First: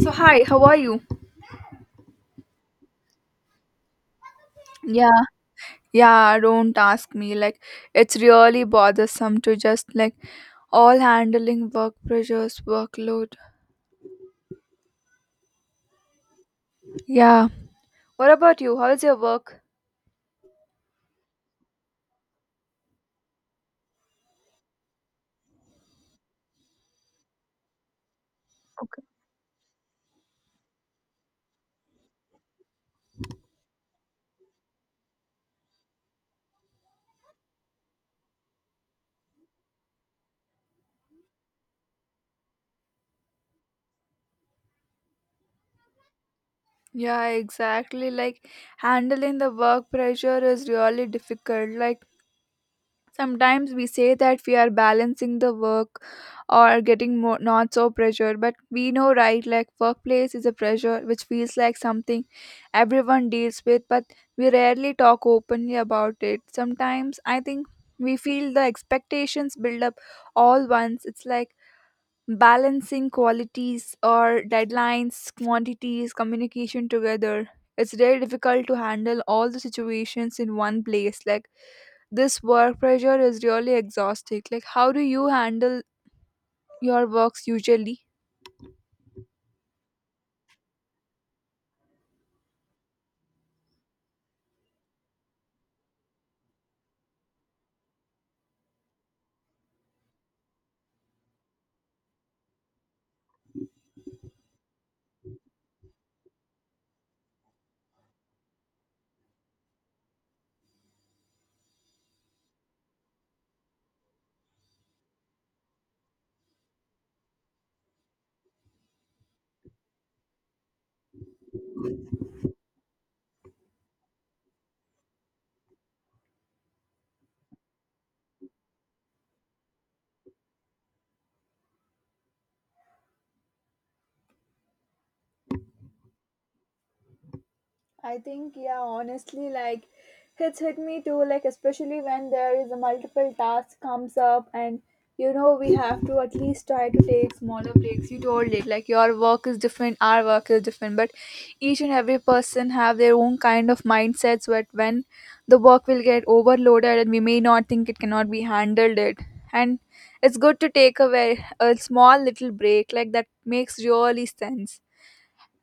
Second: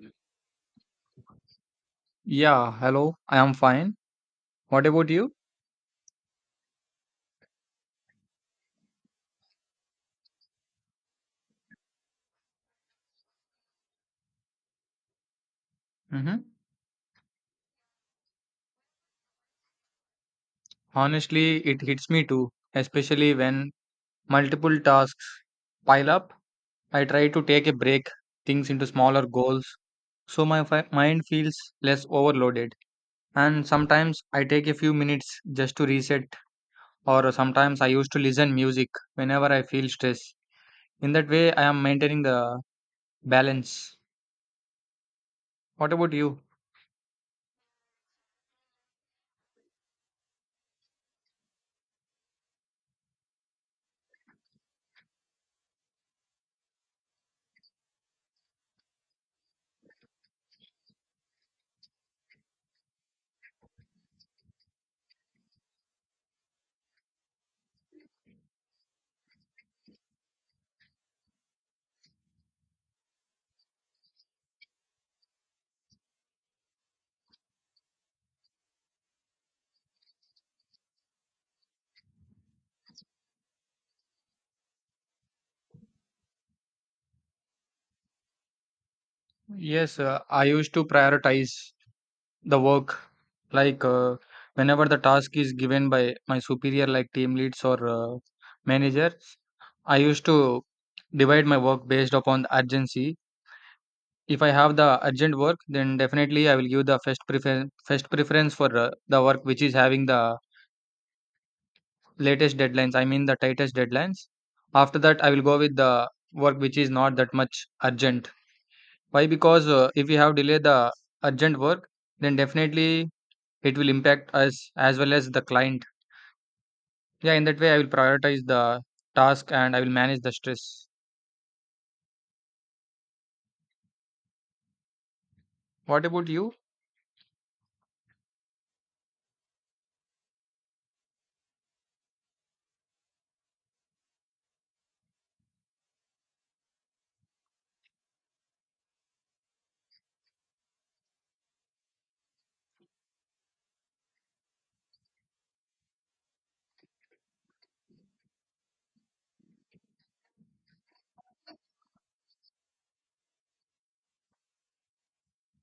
So hi, how are you? Yeah, hello. I am fine. What about Yeah, you? yeah, don't ask me. It's really bothersome to just all handling work pressures, workload. Mm-hmm. Yeah. What about you? How's your work? Honestly, it hits me too, especially when multiple tasks pile up. I try to take a break things into Okay. smaller goals so my mind feels less overloaded. And sometimes I take a few minutes just to reset, or sometimes I used to listen music whenever I feel stress. In that way, I am maintaining the balance. What about you? Yeah, exactly. Like handling the work pressure is really difficult. Like sometimes we say that we are balancing the work or getting more, not so pressure, but we know, right? Like, workplace is a pressure which feels like something everyone deals with, but we rarely talk openly about it. Sometimes I think we feel the expectations build up all once. It's like balancing qualities or deadlines, quantities, communication together. It's very difficult to handle all the situations in one place. Like, this work pressure is really exhausting. Like, how do you handle your works usually? Yes, I used to prioritize the work like whenever the task is given by my superior like team leads or managers. I used to divide my work based upon the urgency. If I have the urgent work, then definitely I will give the first preference for the work which is having the latest deadlines, I mean the tightest deadlines. After that I will go with the work which is not that much urgent. Why? Because if we have delayed the urgent work, then definitely it will impact us as well as the client. Yeah, in that way I will prioritize the task and I will manage the stress. What about you? I think, yeah, honestly, like it's hit me too, like especially when there is a multiple task comes up and you know we have to at least try to take smaller breaks. You told it, like your work is different, our work is different, but each and every person have their own kind of mindsets but when the work will get overloaded and we may not think it cannot be handled it. And it's good to take a very a small little break, like that makes really sense.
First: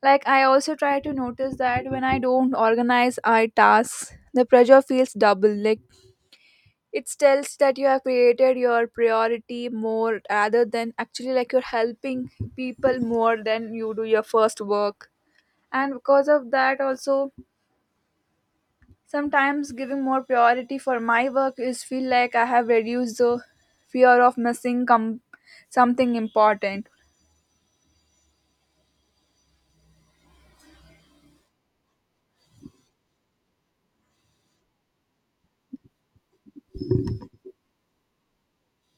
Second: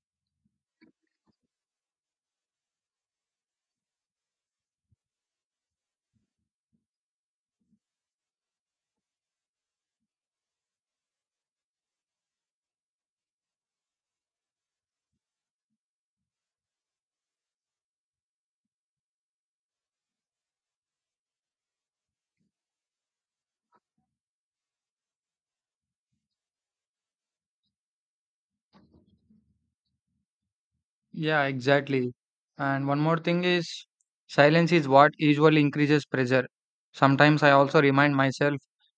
Like I also try to notice that when I don't organize our tasks, the pressure feels double. Like it tells that you have created your priority more rather than actually like you're helping people more than you do your first work. And because of that also sometimes giving more priority for my work is feel like I have reduced the fear of missing com- something important. Yeah, exactly. And one more thing is silence is what usually increases pressure. Sometimes I also remind myself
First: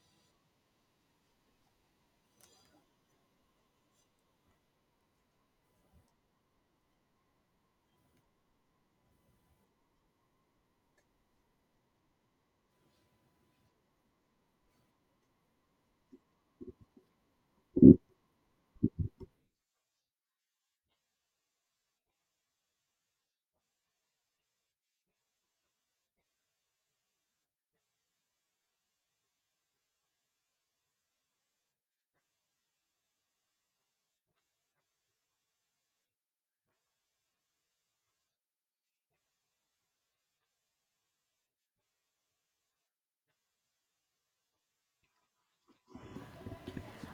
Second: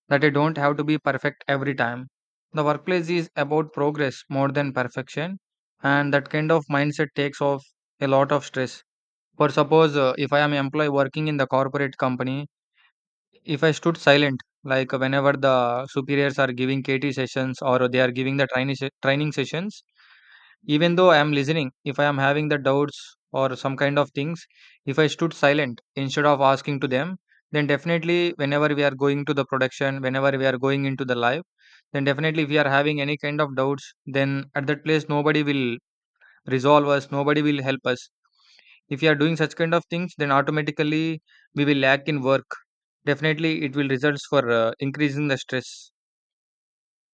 that I don't have to be perfect every time. The workplace is about progress more than perfection, and that kind of mindset takes off a lot of stress. For suppose, if I am employee working in the corporate company, if I stood silent, like whenever the superiors are giving KT sessions or they are giving the training sessions, even though I am listening, if I am having the doubts or some kind of things, if I stood silent instead of asking to them, then definitely whenever we are going to the production, whenever we are going into the live, then definitely if we are having any kind of doubts, then at that place nobody will resolve us, nobody will help us. If you are doing such kind of things, then automatically we will lack in work. Definitely it will results for increasing the stress.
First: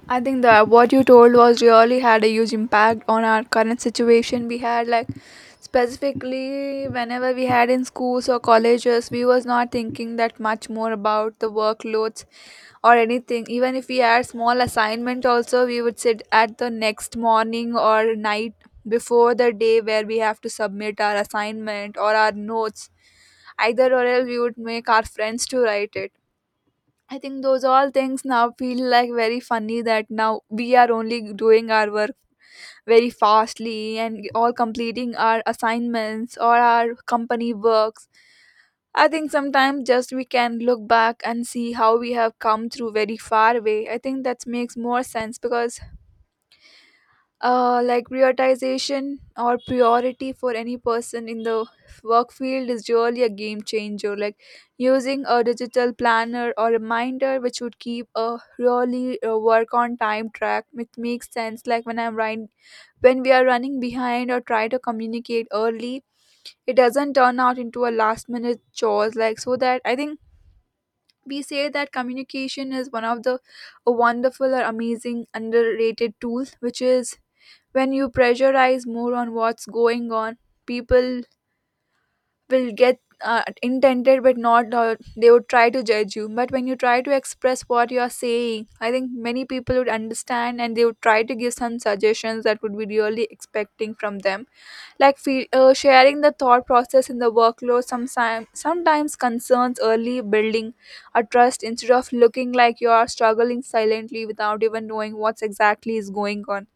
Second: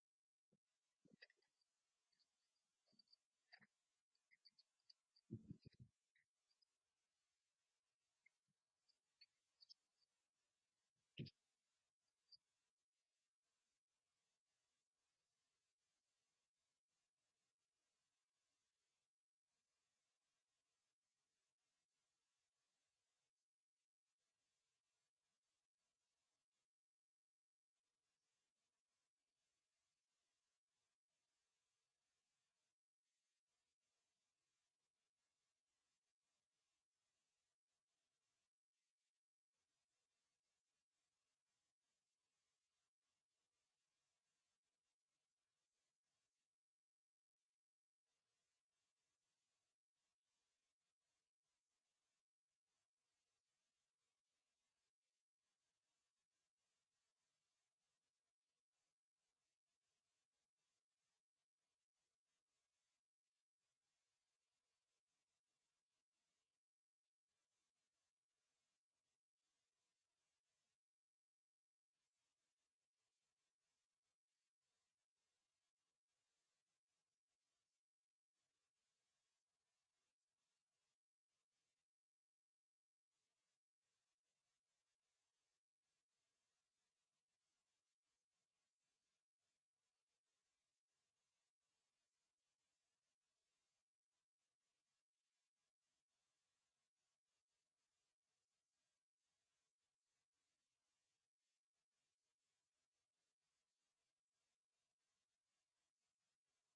I think that what you told was really had a huge impact on our current situation. We had like specifically whenever we had in schools or colleges, we was not thinking that much more about the workloads or anything. Even if we had small assignment also, we would sit at the next morning or night before the day where we have to submit our assignment or our notes. Either or else we would make our friends to write it. I think those all things now feel like very funny that now we are only doing our work very fastly and all completing our assignments or our company works. I think sometimes just we can look back and see how we have come through very far way. I think that makes more sense because like prioritization or priority for any person in the work field is really a game changer. Like using a digital planner or reminder which would keep a really work on time track, which makes sense. Like when I'm right, when we are running behind or try to communicate early, it doesn't turn out into a last minute chores, like so that I think we say that communication is one of the a wonderful or amazing underrated tools, which is when you pressurize more on what's going on, people will get intended but not they would try to judge you, but when you try to express what you are saying, I think many people would understand and they would try to give some suggestions that would be really expecting from them. Like sharing the thought process in the workload sometimes concerns early building a trust instead of looking like you are struggling silently without even knowing what's exactly is going on.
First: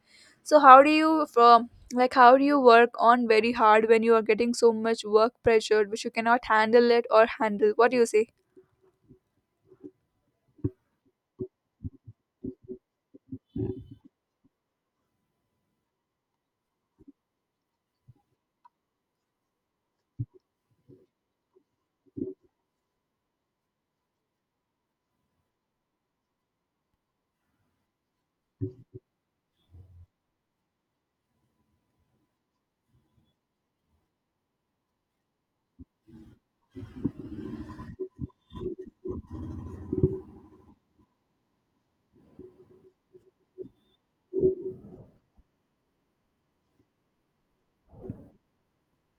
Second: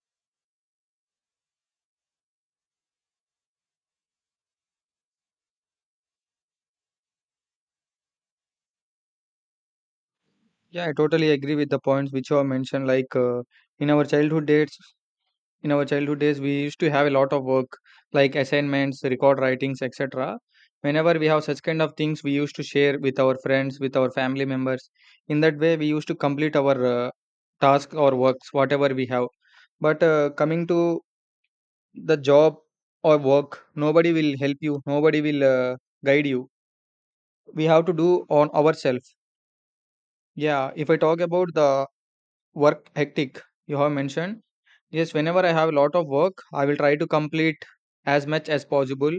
So how do you from like how do you work on very hard when you are getting so much work pressure which you cannot handle it or handle? What do you say? Yeah, I totally agree with the points which you have mentioned. Like in our childhood days, in our childhood days, we used to have a lot of work, like assignments, record writings, etc. Whenever we have such kind of things, we used to share with our friends, with our family members. In that way, we used to complete our task or works, whatever we have. But coming to the job or work, nobody will help you, nobody will guide you. We have to do on ourselves. Yeah, if I talk about the work hectic you have mentioned, yes, whenever I have a lot of work, I will try to complete as much as possible.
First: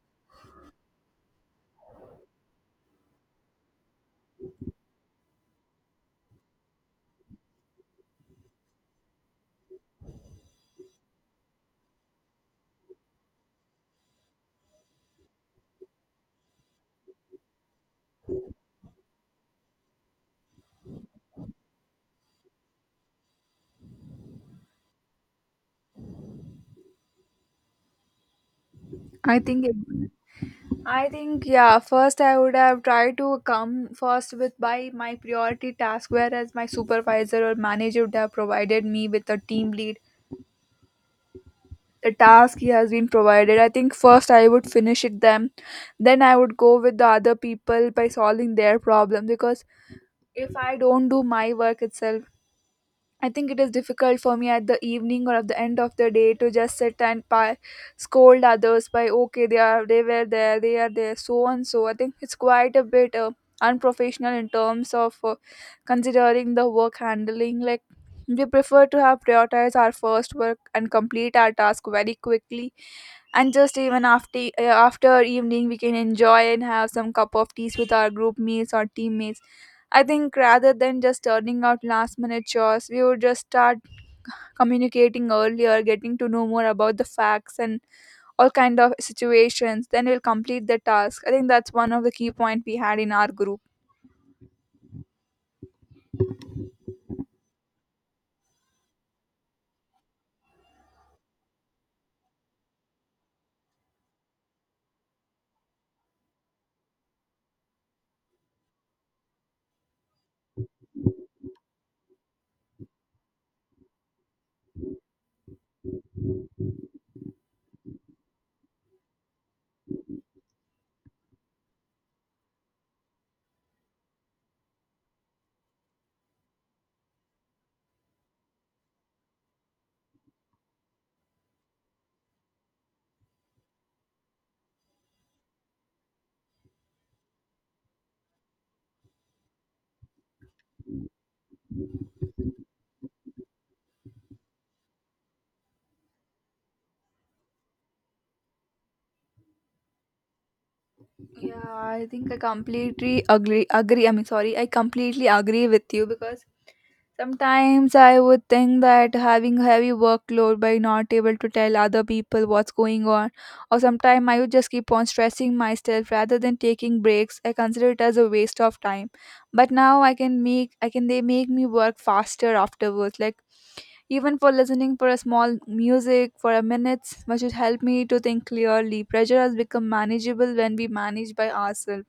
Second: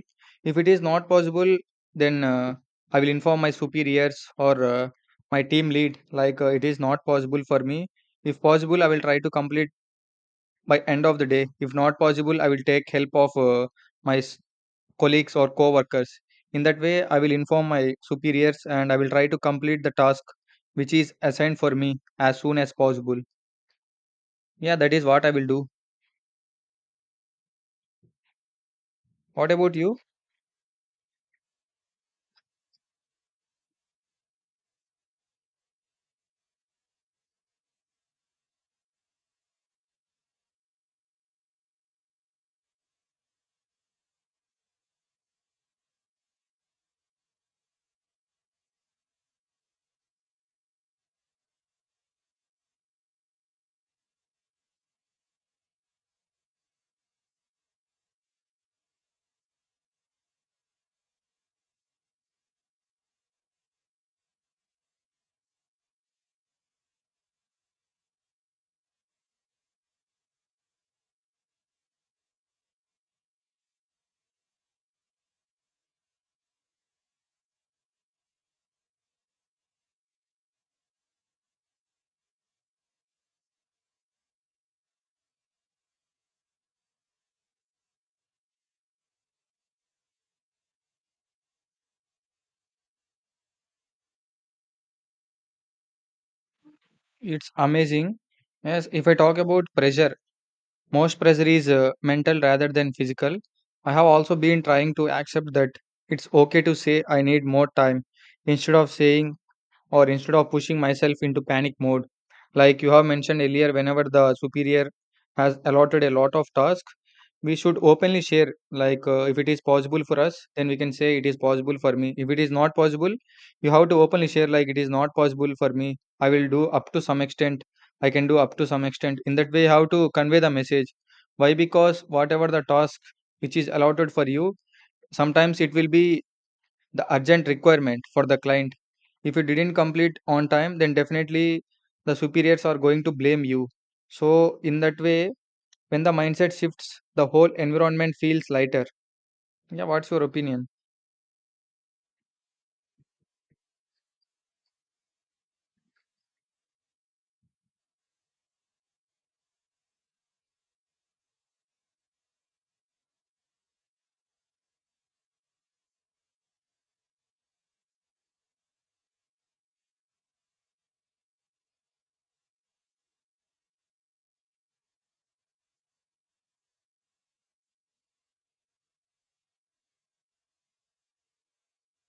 If it is not possible, then I will inform my superiors or my team lead like it is not possible for me. If possible, I will try to complete by end of the day. If not possible, I will take help of my s- colleagues or co-workers. In that way, I will inform my superiors and I will try to complete the task which is assigned for me as soon as possible. Yeah, that is what I will do. I What think about it, you? I think yeah, first I would have tried to come first with by my priority task whereas my supervisor or manager would have provided me with a team lead. The task he has been provided. I think first I would finish it them. Then I would go with the other people by solving their problem because if I don't do my work itself, I think it is difficult for me at the evening or at the end of the day to just sit and scold others by okay they are there so and so. I think it's quite a bit unprofessional in terms of considering the work handling. Like we prefer to have prioritize our first work and complete our task very quickly, and just even after after evening we can enjoy and have some cup of teas with our group mates or teammates. I think rather than just turning out last minute chores, we would just start communicating earlier, getting to know more about the facts and all kind of situations, then we'll complete the task. I think that's one of the key point we had in our group. It's amazing. Yes, if I talk about pressure, most pressure is mental rather than physical. I have also been trying to accept that it's okay to say I need more time instead of saying or instead of pushing myself into panic mode. Like you have mentioned earlier, whenever the superior has allotted a lot of tasks, we should openly share. Like if it is possible for us, then we can say it is possible for me. If it is not possible, you have to openly share, like it is not possible for me. I will do up to some extent. I can do up to some extent. In that way, how to convey the message. Why? Because whatever the task which is allotted for you, sometimes it will be the urgent requirement for the client. If you didn't complete on time, then definitely the superiors are going to blame you. So, in that way, when the mindset shifts, the whole environment feels lighter. Yeah, what's your opinion? Yeah, I think I completely agree agree I mean sorry I completely agree with you because sometimes I would think that having a heavy workload by not able to tell other people what's going on, or sometimes I would just keep on stressing myself rather than taking breaks. I consider it as a waste of time. But now I can make I can they make me work faster afterwards. Like even for listening for a small music for a minute, which would help me to think clearly. Pressure has become manageable when we manage by ourselves,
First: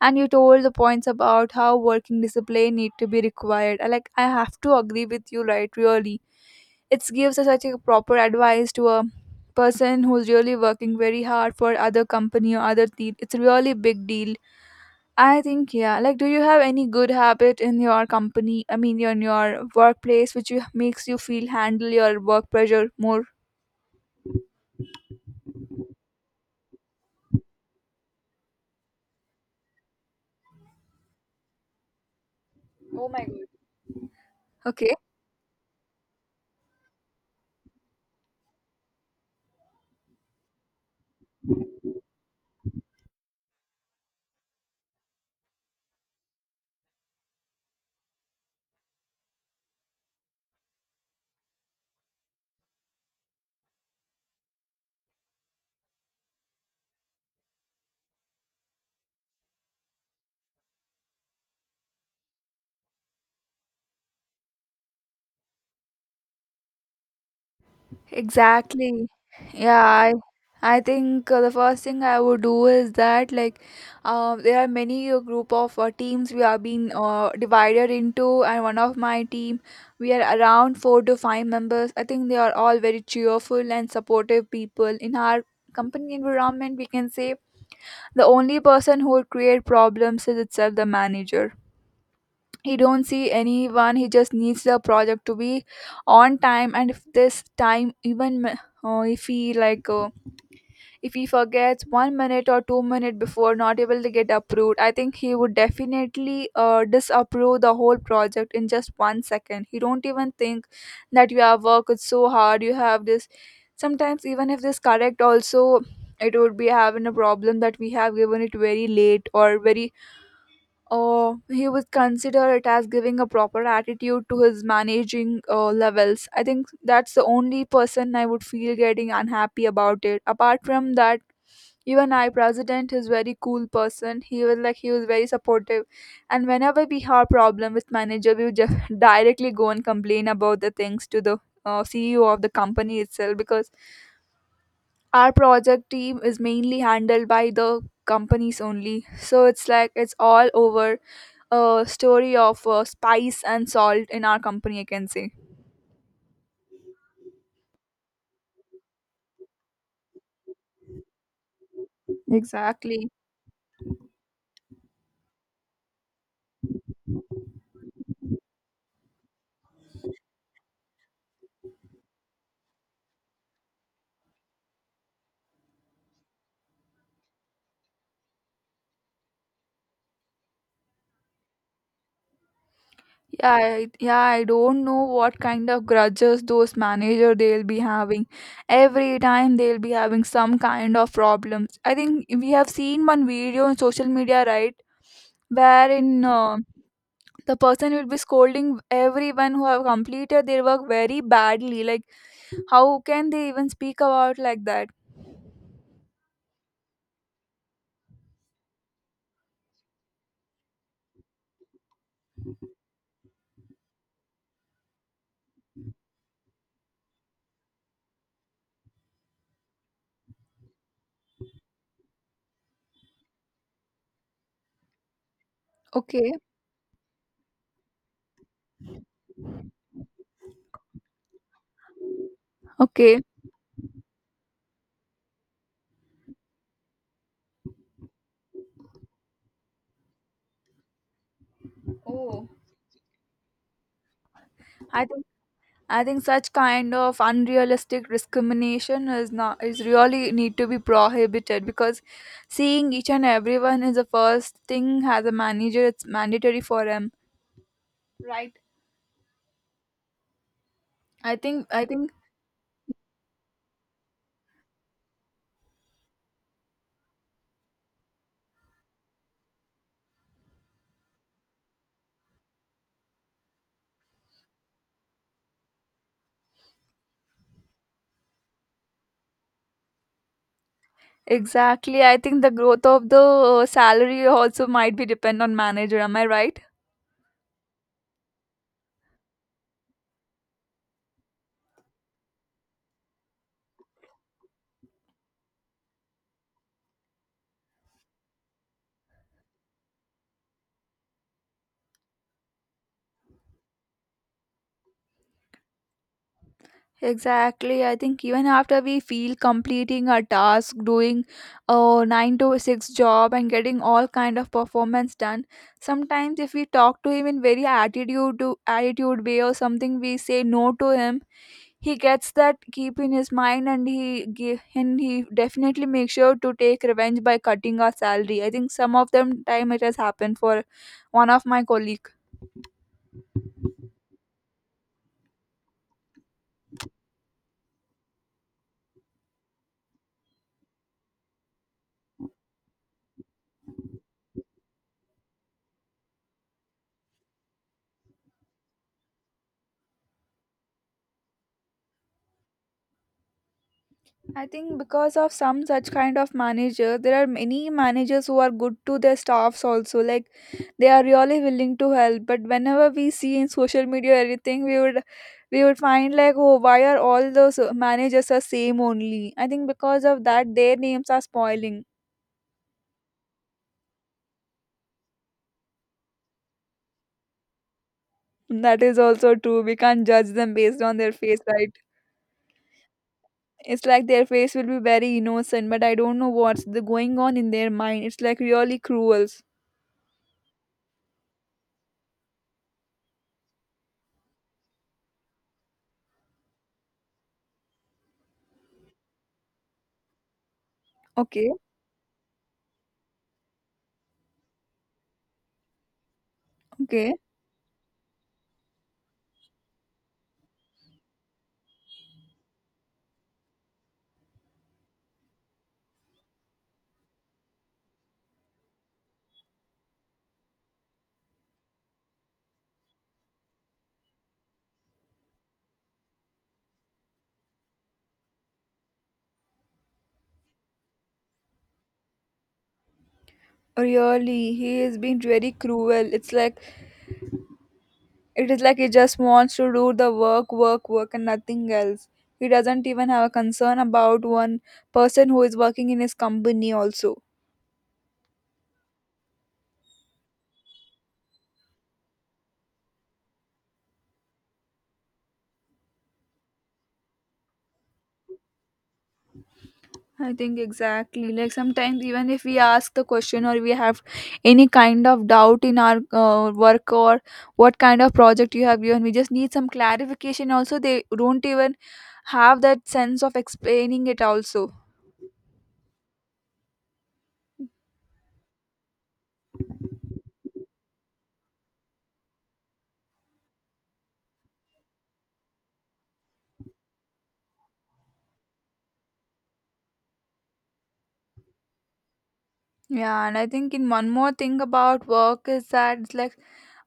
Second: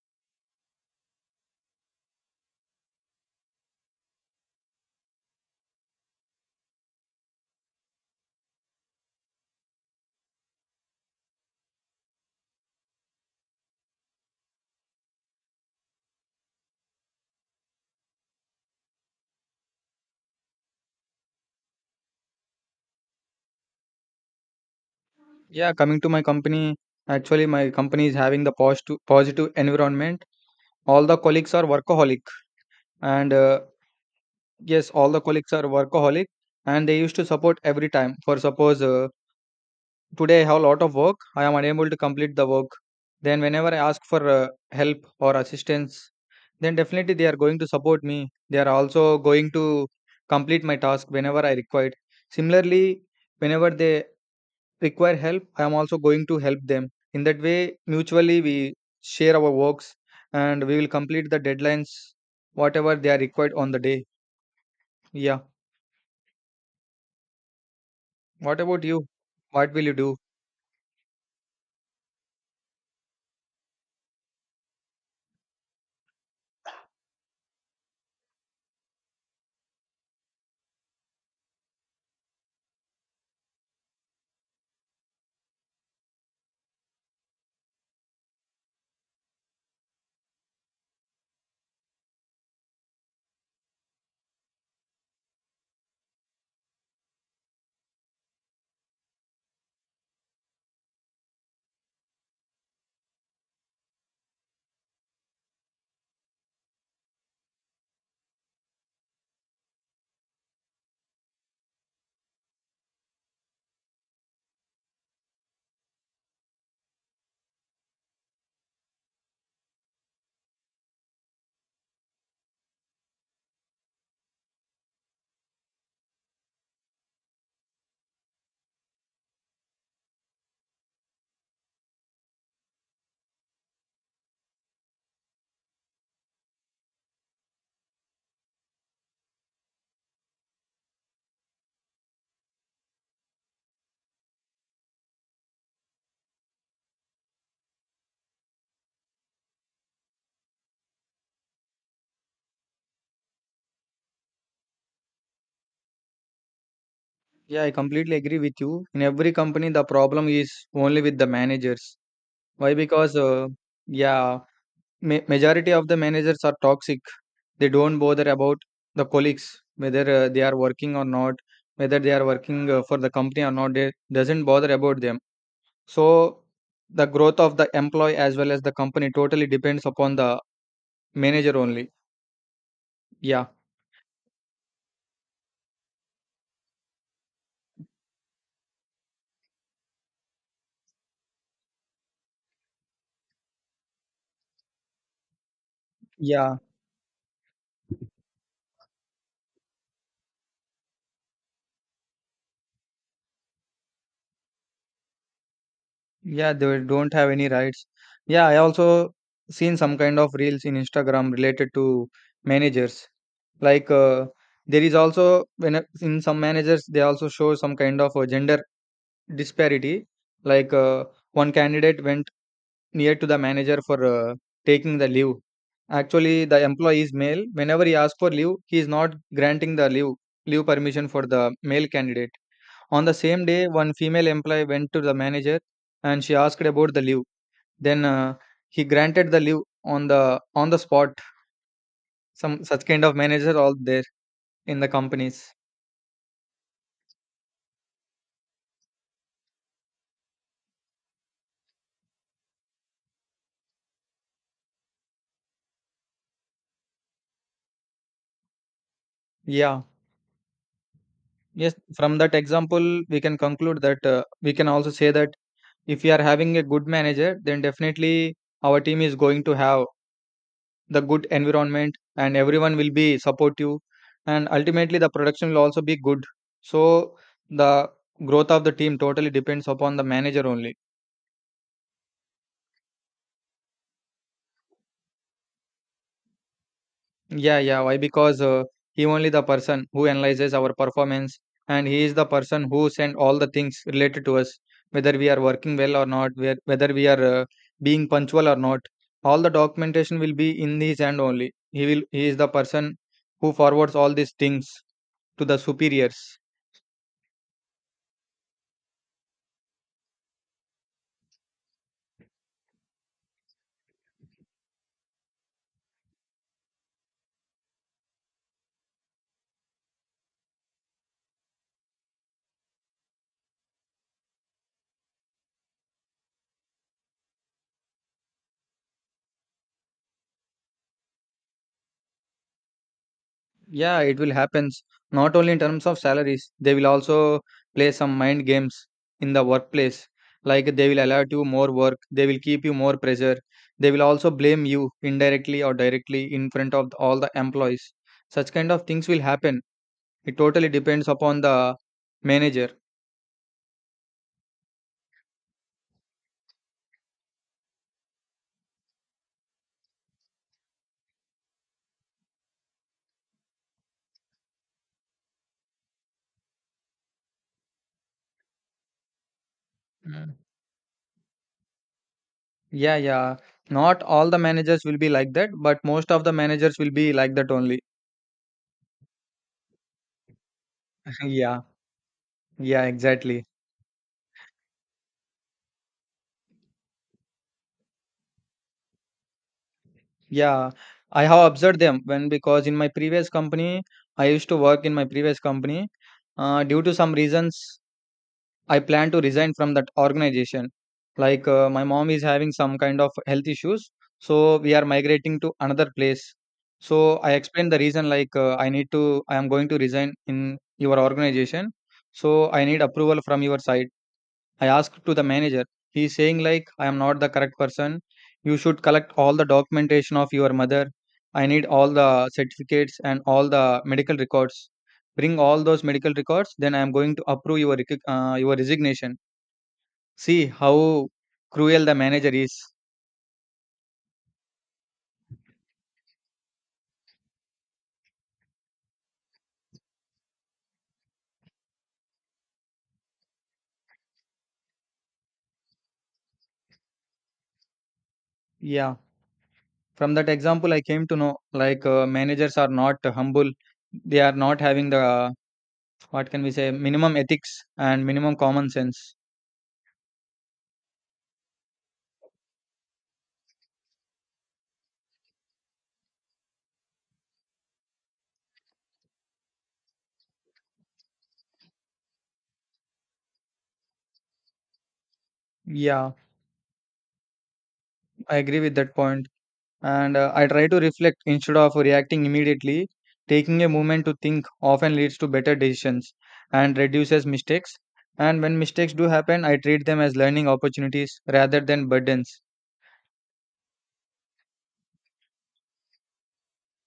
and you told the points about how working discipline need to be required. I have to agree with you, right? Really, it gives us such a proper advice to a person who's really working very hard for other company or other team. It's really big deal. I think yeah, like do you have any good habit in your company, I mean in your workplace, which you, makes you feel handle your work pressure more? Yeah, coming to my company, actually, my company is having the positive environment. All the colleagues are workaholic, Oh my and god. Yes, Okay. all the colleagues are workaholic, and they used to support every time. For suppose, today I have a lot of work. I am unable to complete the work. Then, whenever I ask for help or assistance, then definitely they are going to support me. They are also going to complete my task whenever I required. Similarly, whenever they require help, I am also going to help them. In that way, mutually we share our works and we will complete the deadlines, whatever they are required on the day. Yeah. What about you? Exactly. What Yeah, will you I do? I think the first thing I would do is that like there are many group of teams we are being divided into, and one of my team, we are around 4 to 5 members. I think they are all very cheerful and supportive people in our company environment. We can say the only person who would create problems is itself the manager. He don't see anyone, he just needs the project to be on time, and if this time even if he if he forgets 1 minute or 2 minute before not able to get approved, I think he would definitely disapprove the whole project in just 1 second. He don't even think that you have worked so hard, you have this. Sometimes even if this correct also, it would be having a problem that we have given it very late or very he would consider it as giving a proper attitude to his managing levels. I think that's the only person I would feel getting unhappy about it. Apart from that, even I president is very cool person. He was very supportive, and whenever we have problem with manager, we would just directly go and complain about the things to the CEO of the company itself because our project team is mainly handled by the companies only. So it's like it's all over a story of spice and salt in our company, I can say. Yeah, I completely agree with you. In every company, the problem is only with the managers. Why? Exactly. Because, yeah, majority of the managers are toxic. They don't bother about the colleagues, whether they are working or not, whether they are working for the company or not. They doesn't bother about them. So the growth of the employee as well as the company totally depends upon the manager only. Yeah, Yeah, I don't know what kind of grudges those manager they'll be having. Every time they'll be having some kind of problems. I think we have seen one video on social media, right, wherein yeah. The person will be scolding everyone who have completed their work very badly. Like, how can they even speak about like that? Yeah, they don't have any rights. Yeah, I also seen some kind of reels in Instagram related to managers. Like there is also when in some managers they also show some kind of a gender disparity. Like one candidate went near to the manager for taking the leave. Okay, Actually, the employee is male. Whenever he asks for leave, he is not granting the leave leave permission for the male candidate. On the okay. same day, one female employee went to the manager and she asked about the leave, then he granted the leave on the spot. Oh. Some such kind of manager all there in the I think. companies. I think such kind of unrealistic discrimination is not is really need to be prohibited because seeing each and everyone is the first thing as a manager, it's mandatory for him. Right. Yeah. I think Yes. I think From that example, we can conclude that we can also say that if we are having a good manager, then definitely our team is going to have the good environment and everyone will be supportive, and ultimately the production will also be good. So the growth of the team totally depends upon the manager only. Exactly. I think the growth of the salary also might be depend on manager, am I right? Yeah, yeah. Why? Because he only the person who analyzes our performance, and he is the person who send all the things related to us, whether we are working well or not, where whether we are being punctual or not. All the documentation will be in his hand only. He will. He is the person who forwards all these things to the superiors. Exactly. I think even after we feel completing a task, doing a 9 to 6 job and getting all kind of performance done, sometimes if we talk to him in very attitude to attitude way or something, we say no to him. He gets that keep in his mind, and and he definitely makes sure to take revenge by cutting our salary. I think some of them time it has happened for one of my colleagues. Yeah, it will happen. Not only in terms of salaries, they will also play some mind games in the workplace. Like they will allot you more work, they will keep you more pressure. They will also blame you indirectly or directly in front of all the employees. Such kind of things will happen. It totally depends upon the manager. I think because of some such kind of manager, there are many managers who are good to their staffs also. Like they are really willing to help. But whenever we see in social media everything, we would find like oh why are all those managers are same only? I think because of Mm. that their names are spoiling. Yeah, yeah. Not all the managers will be like that, but most of the managers will be like that only. That is also true. We can't judge them based on their face, Yeah, right? yeah, exactly. It's like their face will be very innocent, but I don't know what's the going on in their mind. It's like really cruel. Yeah, I have observed them when because in my previous company, I used to work in my previous company. Due to some reasons, I plan to resign from that organization. Like Okay, my mom is having some kind of health issues, so we are migrating to another place. okay. So I explained the reason like I am going to resign in your organization. So I need approval from your side, I asked to the manager. He's saying like I am not the correct person. You should collect all the documentation of your mother. I need all the certificates and all the medical records. Bring all those medical records, then I am going to approve your your resignation. See how cruel the manager is. Really, he is being very cruel. It is like he just wants to do the work, work, work, and nothing else. He doesn't even have a concern about one person who is working in his company also. Yeah, from that example, I came to know like managers are not humble. They are not having the what can we say minimum ethics and minimum common sense. I think exactly. Like sometimes even if we ask the question or we have any kind of doubt in our work or what kind of project you have given, we just need some clarification. Also, they don't even have that sense of explaining it also. Yeah, I agree with that point. And I try to reflect instead of reacting immediately. Taking a moment to think often leads to better decisions and reduces mistakes. And when mistakes do happen, I treat them as learning opportunities rather than burdens. Yeah, and I think in one more thing about work is that it's like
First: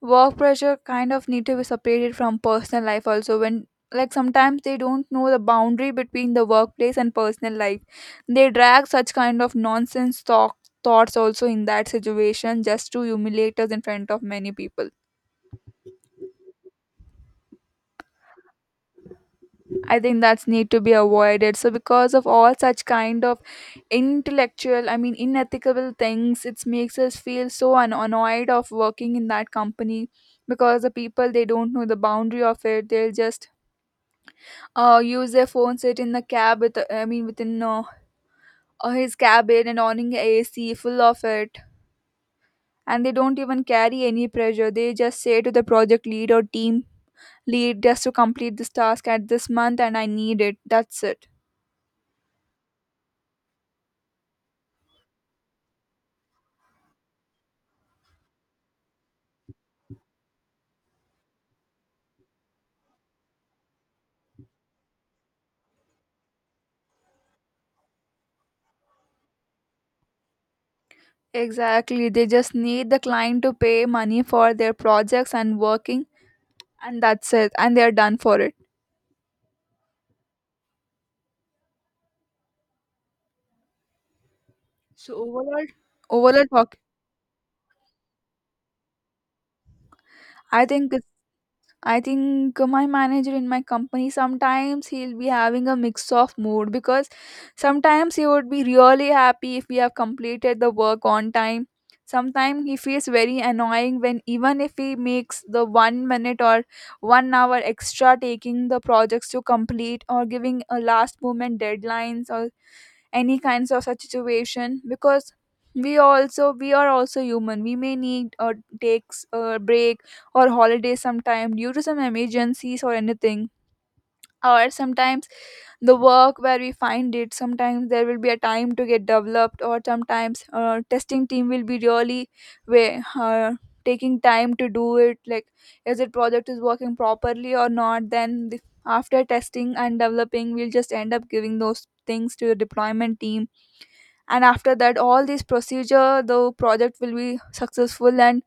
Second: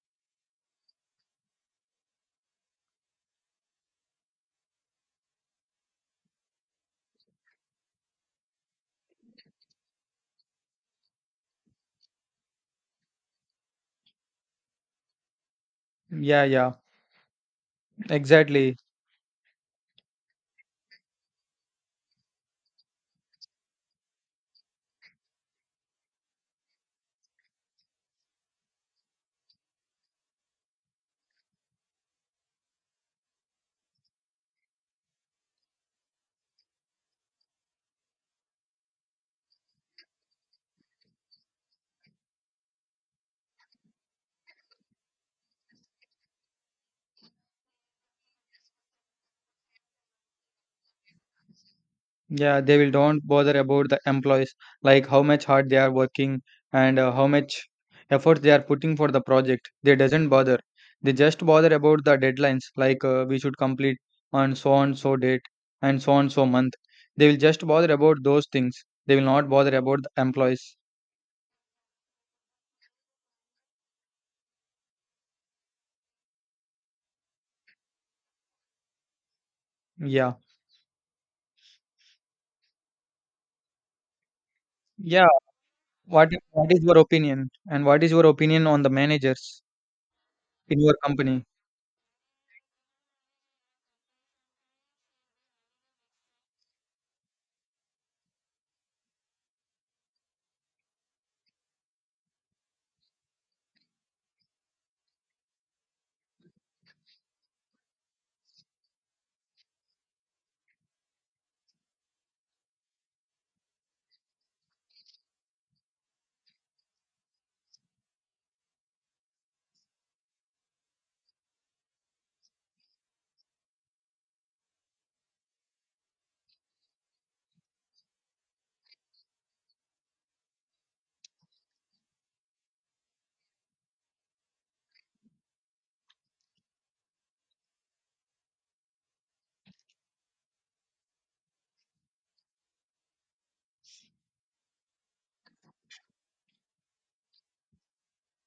work pressure kind of need to be separated from personal life also, when like sometimes they don't know the boundary between the workplace and personal life. They drag such kind of nonsense talk thoughts also in that situation just to humiliate us in front of many people. Yeah, yeah, exactly. I think that's need to be avoided. So because of all such kind of intellectual, I mean unethical things, it makes us feel so annoyed of working in that company because the people they don't know the boundary of it. They'll just use their phone, sit in the cab with, I mean within his cabin and owning AC full of it, and they don't even carry any pressure. They just say to the project lead or team lead just to complete this task at this month and I need it. That's it. Yeah, they will don't bother about the employees, like how much hard they are working and how much effort they are putting for the project. They doesn't bother. They just bother about the deadlines, like we should complete on so and so date and so month. They will just bother about those things. They will not bother about the employees. Exactly. They just need the client to pay money for their projects and working, and that's it. And they're done for it. Yeah. So Yeah. overall What overall what talk, is your opinion? And what is your opinion on the managers I in think your company? I think my manager in my company sometimes he'll be having a mix of mood, because sometimes he would be really happy if we have completed the work on time. Sometimes he feels very annoying when even if he makes the 1 minute or 1 hour extra taking the projects to complete, or giving a last moment deadlines or any kinds of such situation, because we are also human, we may need or takes a break or holiday sometime due to some emergencies or anything, or sometimes the work where we find it, sometimes there will be a time to get developed, or sometimes testing team will be really way taking time to do it, like is it project is working properly or not. Then after testing and developing, we'll just end up giving those things to the deployment team, and after that all this procedure the project will be successful and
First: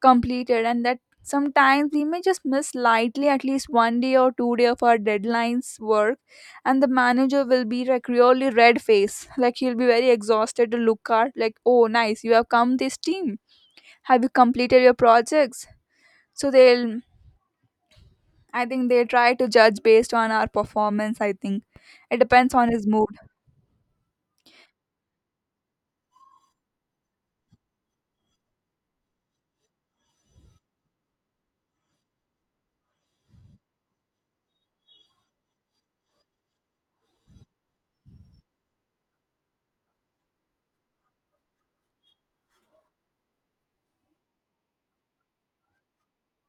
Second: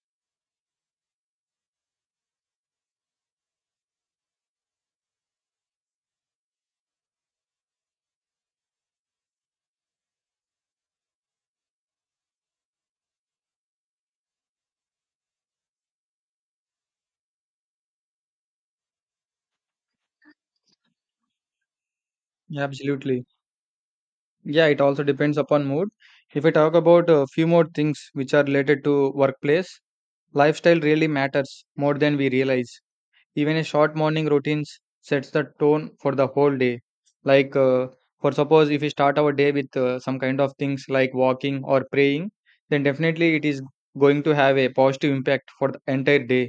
completed. And that sometimes we may just miss lightly at least 1 day or 2 day of our deadlines work, and the manager will be like really red face, like he'll be very exhausted to look at like, oh nice, you have come this team, have you completed your projects. So they'll, I think they try to judge based on our performance, I think. It depends Yeah, on his mood. absolutely. Yeah, it also depends upon mood. If I talk about a few more things which are related to workplace, lifestyle really matters more than we realize. Even a short morning routines sets the tone for the whole day. like uh, for suppose if we start our day with some kind of things like walking or praying, then definitely it is going to have a positive impact for the entire day.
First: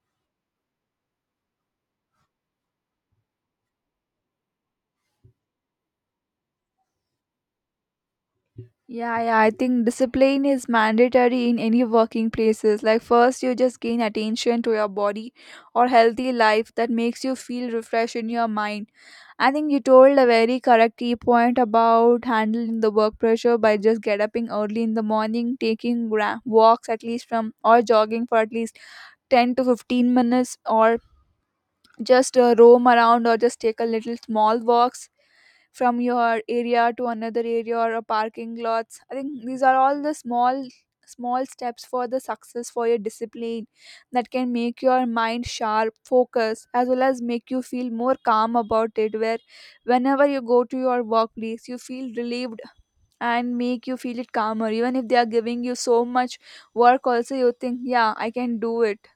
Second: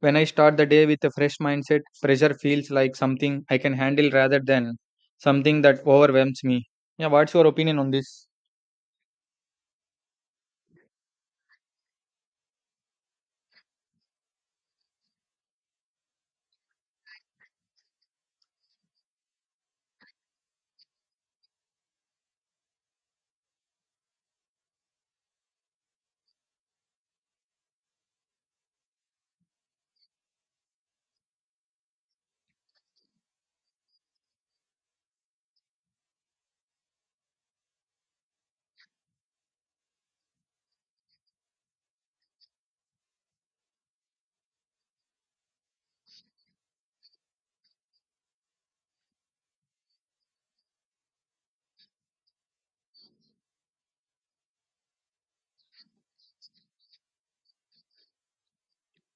When I start the day with a fresh mindset, pressure feels like something I can handle rather than something that overwhelms me. Yeah, what's your opinion on this? Yeah, yeah, I think discipline is mandatory in any working places. Like first you just gain attention to your body or healthy life that makes you feel refreshed in your mind. I think you told a very correct key point about handling the work pressure by just get upping early in the morning, taking walks at least from or jogging for at least 10 to 15 minutes, or just roam around or just take a little small walks from your area to another area or a parking lots. I think these are all the small small steps for the success for your discipline that can make your mind sharp focus as well as make you feel more calm about it, where whenever you go to your workplace you feel relieved, and make you feel it calmer even if they are giving you so much work also, you think, yeah, I can do it.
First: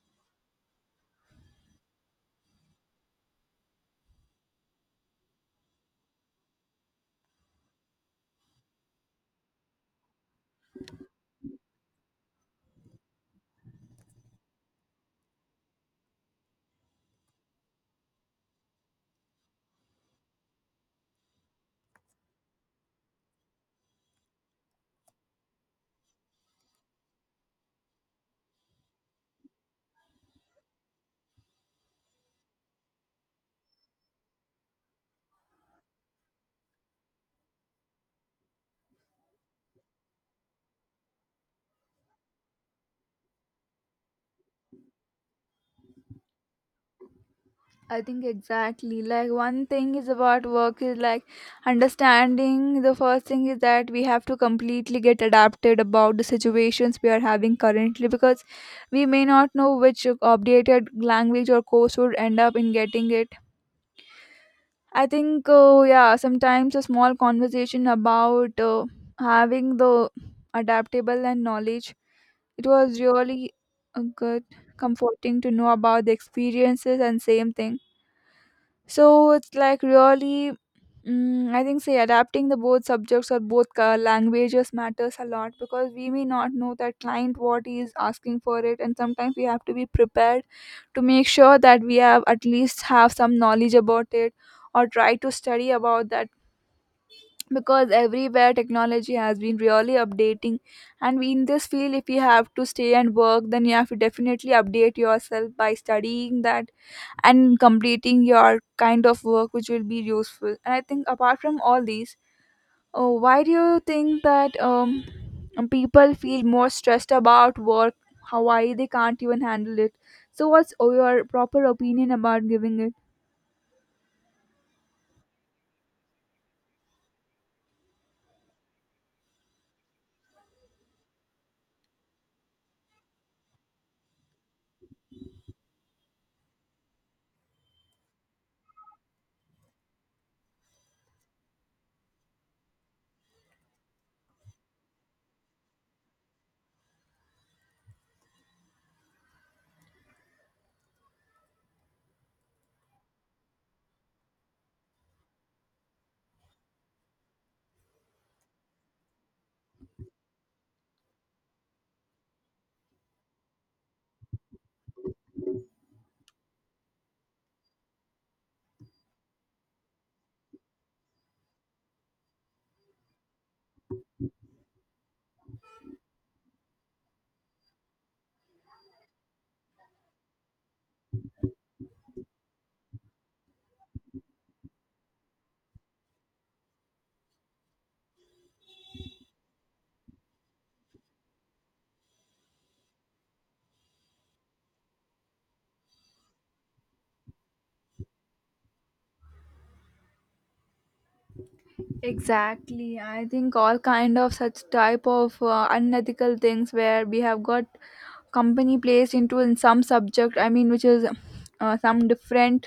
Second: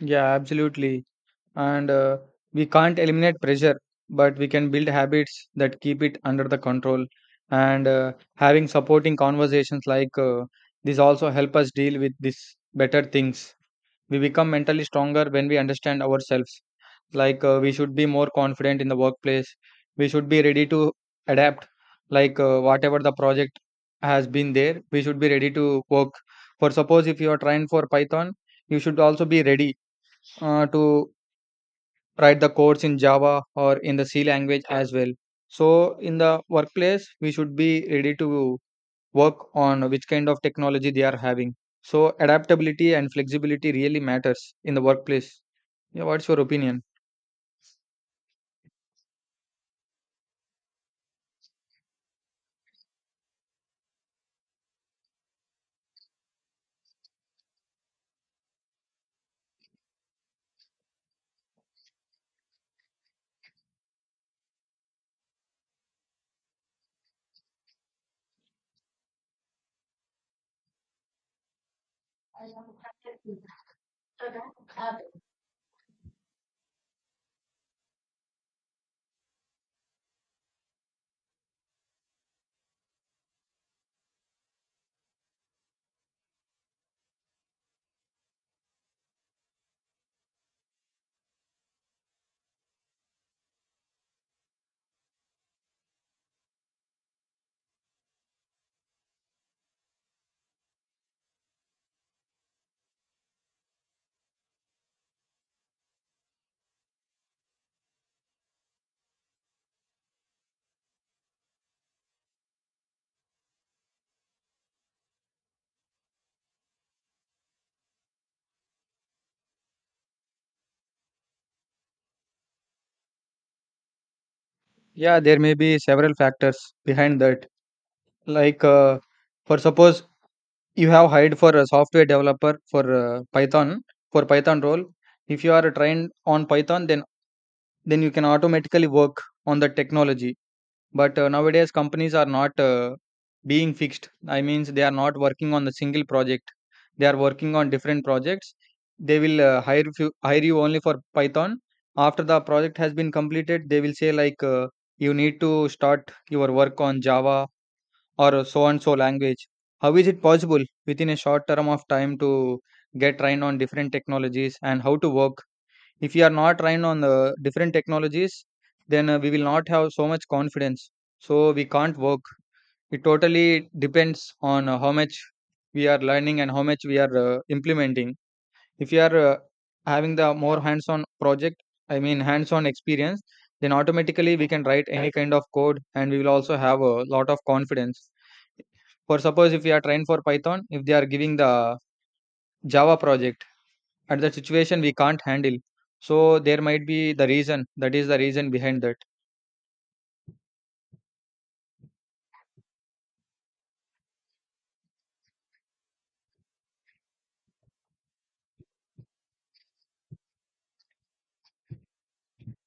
Yeah, absolutely. And We can't eliminate pressure, but we can build habits that keep it under the control. And Having supporting conversations this also help us deal with these better things. We become mentally stronger when we understand ourselves. We should be more confident in the workplace. We should be ready to adapt, whatever the project has been there, we should be ready to work. For suppose if you are trying for Python, you should also be ready to write the codes in Java or in the C language as well. So in the workplace we should be ready to work on which kind of technology they are having. So adaptability and flexibility really matters in the workplace. Yeah, what's your opinion? I think exactly. Like one thing is about work is like understanding the first thing is that we have to completely get adapted about the situations we are having currently, because we may not know which updated language or course would end up in getting it. I think yeah, sometimes a small conversation about having the adaptable and knowledge, it was really good comforting to know about the experiences and same thing. So it's like really, I think, say, adapting the both subjects or both languages matters a lot, because we may not know that client what he is asking for it, and sometimes we have to be prepared to make sure that we have at least have some knowledge about it, or try to study about that because everywhere technology has been really updating, and we in this field if you have to stay and work, then you have to definitely update yourself by studying that and completing your kind of work which will be useful. And I think apart from all these, why do you think that people feel more stressed about work, how why they can't even handle it, so what's, oh, your proper opinion about giving it? Yeah, there may be several factors behind that. Like, uh, for suppose you have hired for a software developer for Python, for Python role. If you are trained on Python, then you can automatically work on the technology. But Nowadays companies are not being fixed. I means they are not working on the single project, they are working on different projects. They will hire you only for Python. After the project has been completed, they will say you need to start your work on Java or so and so language. How is it possible within a short term of time to get trained on different technologies and how to work? If we are not trained on the different technologies, then we will not have so much confidence, so we can't work. It totally depends on how much we are learning and how much we are implementing. If you are having the more hands on project, I mean hands on experience, then automatically we can write any kind of code and we will also have a lot of confidence. For suppose if we are trained for Python, if they are giving the Java project, at that situation we can't handle. So there might be the reason, that is the reason behind that. Exactly. I think all kind of such type of unethical things where we have got company placed into in some subject, I mean which is some different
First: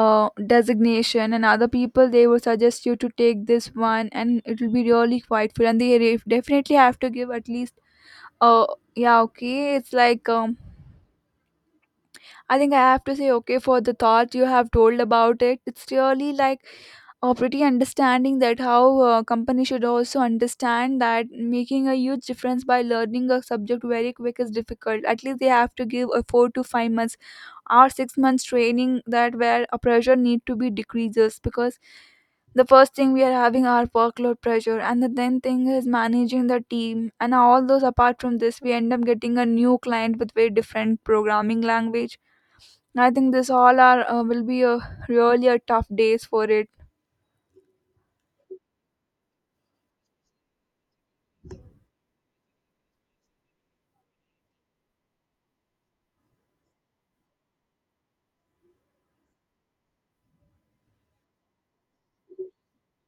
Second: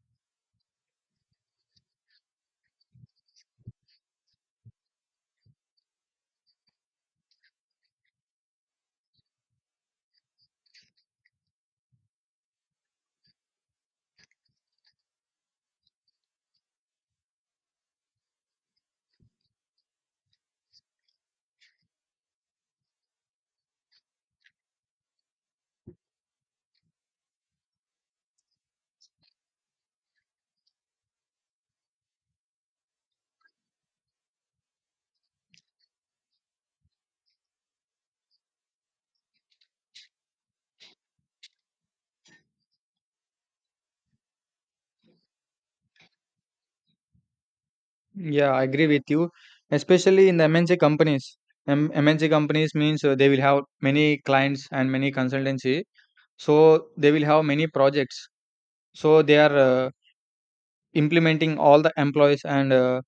designation, and other people they will suggest you to take this one and it will be really quite fun, and they definitely have to give at least uh yeah, okay, it's like I think I have to say okay for the thought you have told about it. It's really like a pretty understanding that how a company should also understand that making a huge difference by learning a subject very quick is difficult. At least they have to give a 4 to 5 months our 6 months training, that where a pressure need to be decreases, because the first thing we are having our workload pressure, and the then thing is managing the team and all those, apart from this we end up getting a new client with very different programming language. I think this all are, will be a really a tough days for it. Yeah, I agree with you, especially in the MNC companies. MNC companies means they will have many clients and many consultancy, so they will have many projects. So they are implementing all the employees, and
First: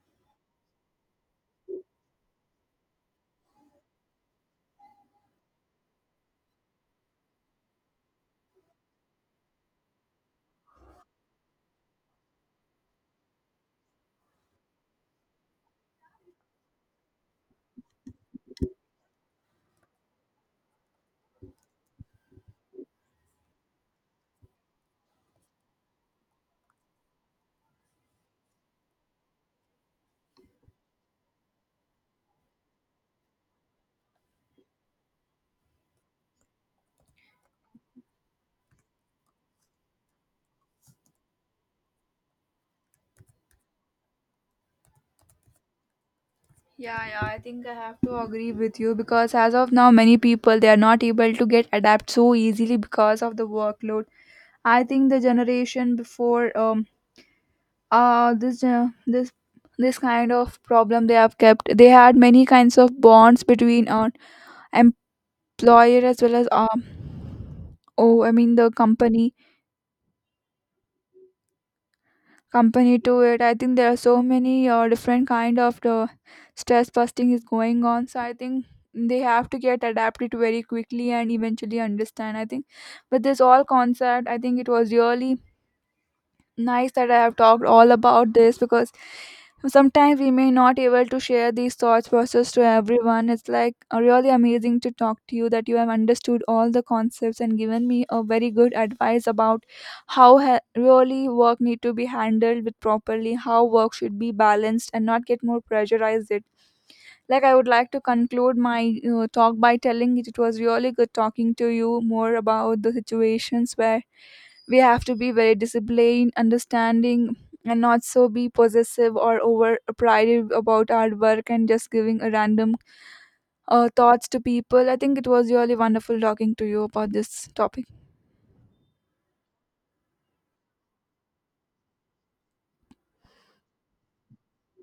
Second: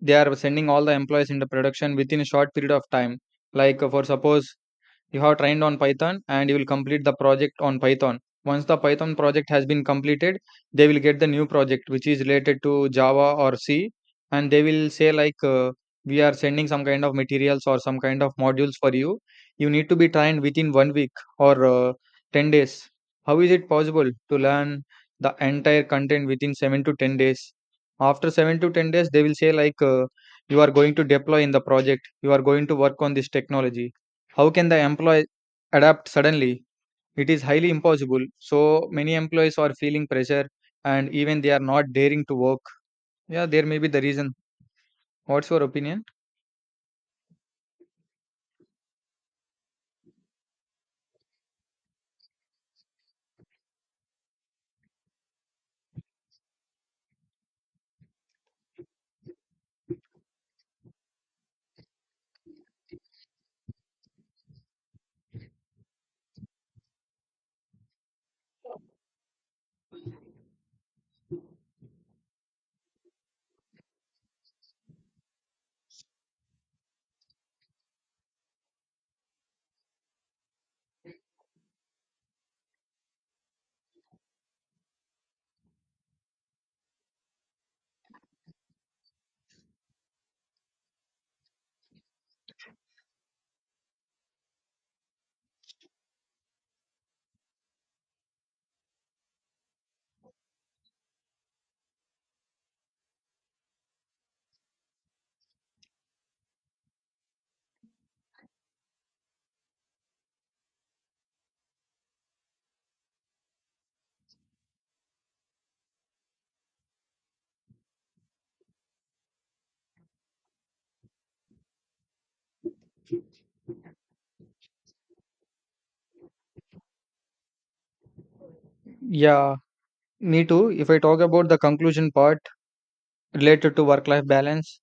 they are sending all the employees into production within a short period of time. For suppose you have trained on Python and you will complete the project on Python. Once the Python project has been completed, they will get the new project which is related to Java or C, and they will say we are sending some kind of materials or some kind of modules for you. You need to be trained within 1 week or 10 days. How is it possible to learn the entire content within 7 to 10 days? After 7 to 10 days they will say you are going to deploy in the project, you are going to work on this technology. How can the employee adapt suddenly? It is highly impossible. So many employees are feeling pressure, and even they are not daring to work. Yeah, there may be the reason. What's your opinion? Yeah, yeah, I think I have to agree with you, because as of now, many people they are not able to get adapt so easily because of the workload. I think the generation before uh this uh, this this kind of problem, they have kept, they had many kinds of bonds between employer as well as oh, I mean the company to it. I think there are so many different kind of the stress busting is going on, so I think they have to get adapted very quickly and eventually understand, I think. But this all concept, I think it was really nice that I have talked all about this, because sometimes we may not able to share these thoughts process to everyone. It's like really amazing to talk to you, that you have understood all the concepts and given me a very good advice about how really work need to be handled with properly, how work should be balanced and not get more pressurized it. Like I would like to conclude my talk by telling it, it was really good talking to you more about the situations where we have to be very disciplined understanding, and not so be possessive or over prided about our work, and just giving a random thoughts to people. I think it was really wonderful talking to you about this topic. Yeah, me too. If I talk about the conclusion part related to work life balance,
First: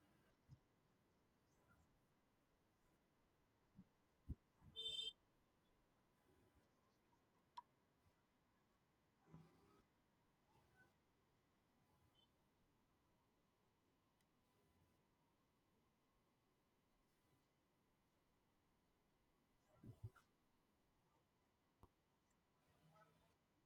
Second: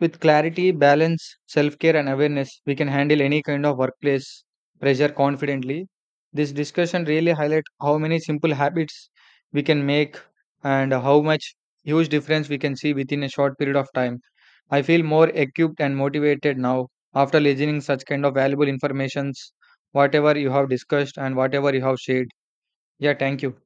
with clarity, balance, self care, and awareness, we can handle any kind of workplace pressure confidently. This discussion really highlights how many simple habits we can make and how much huge difference we can see within a short period of time. I feel more equipped and motivated now after listening such kind of valuable informations, whatever you have discussed and whatever you have shared. Yeah, thank you.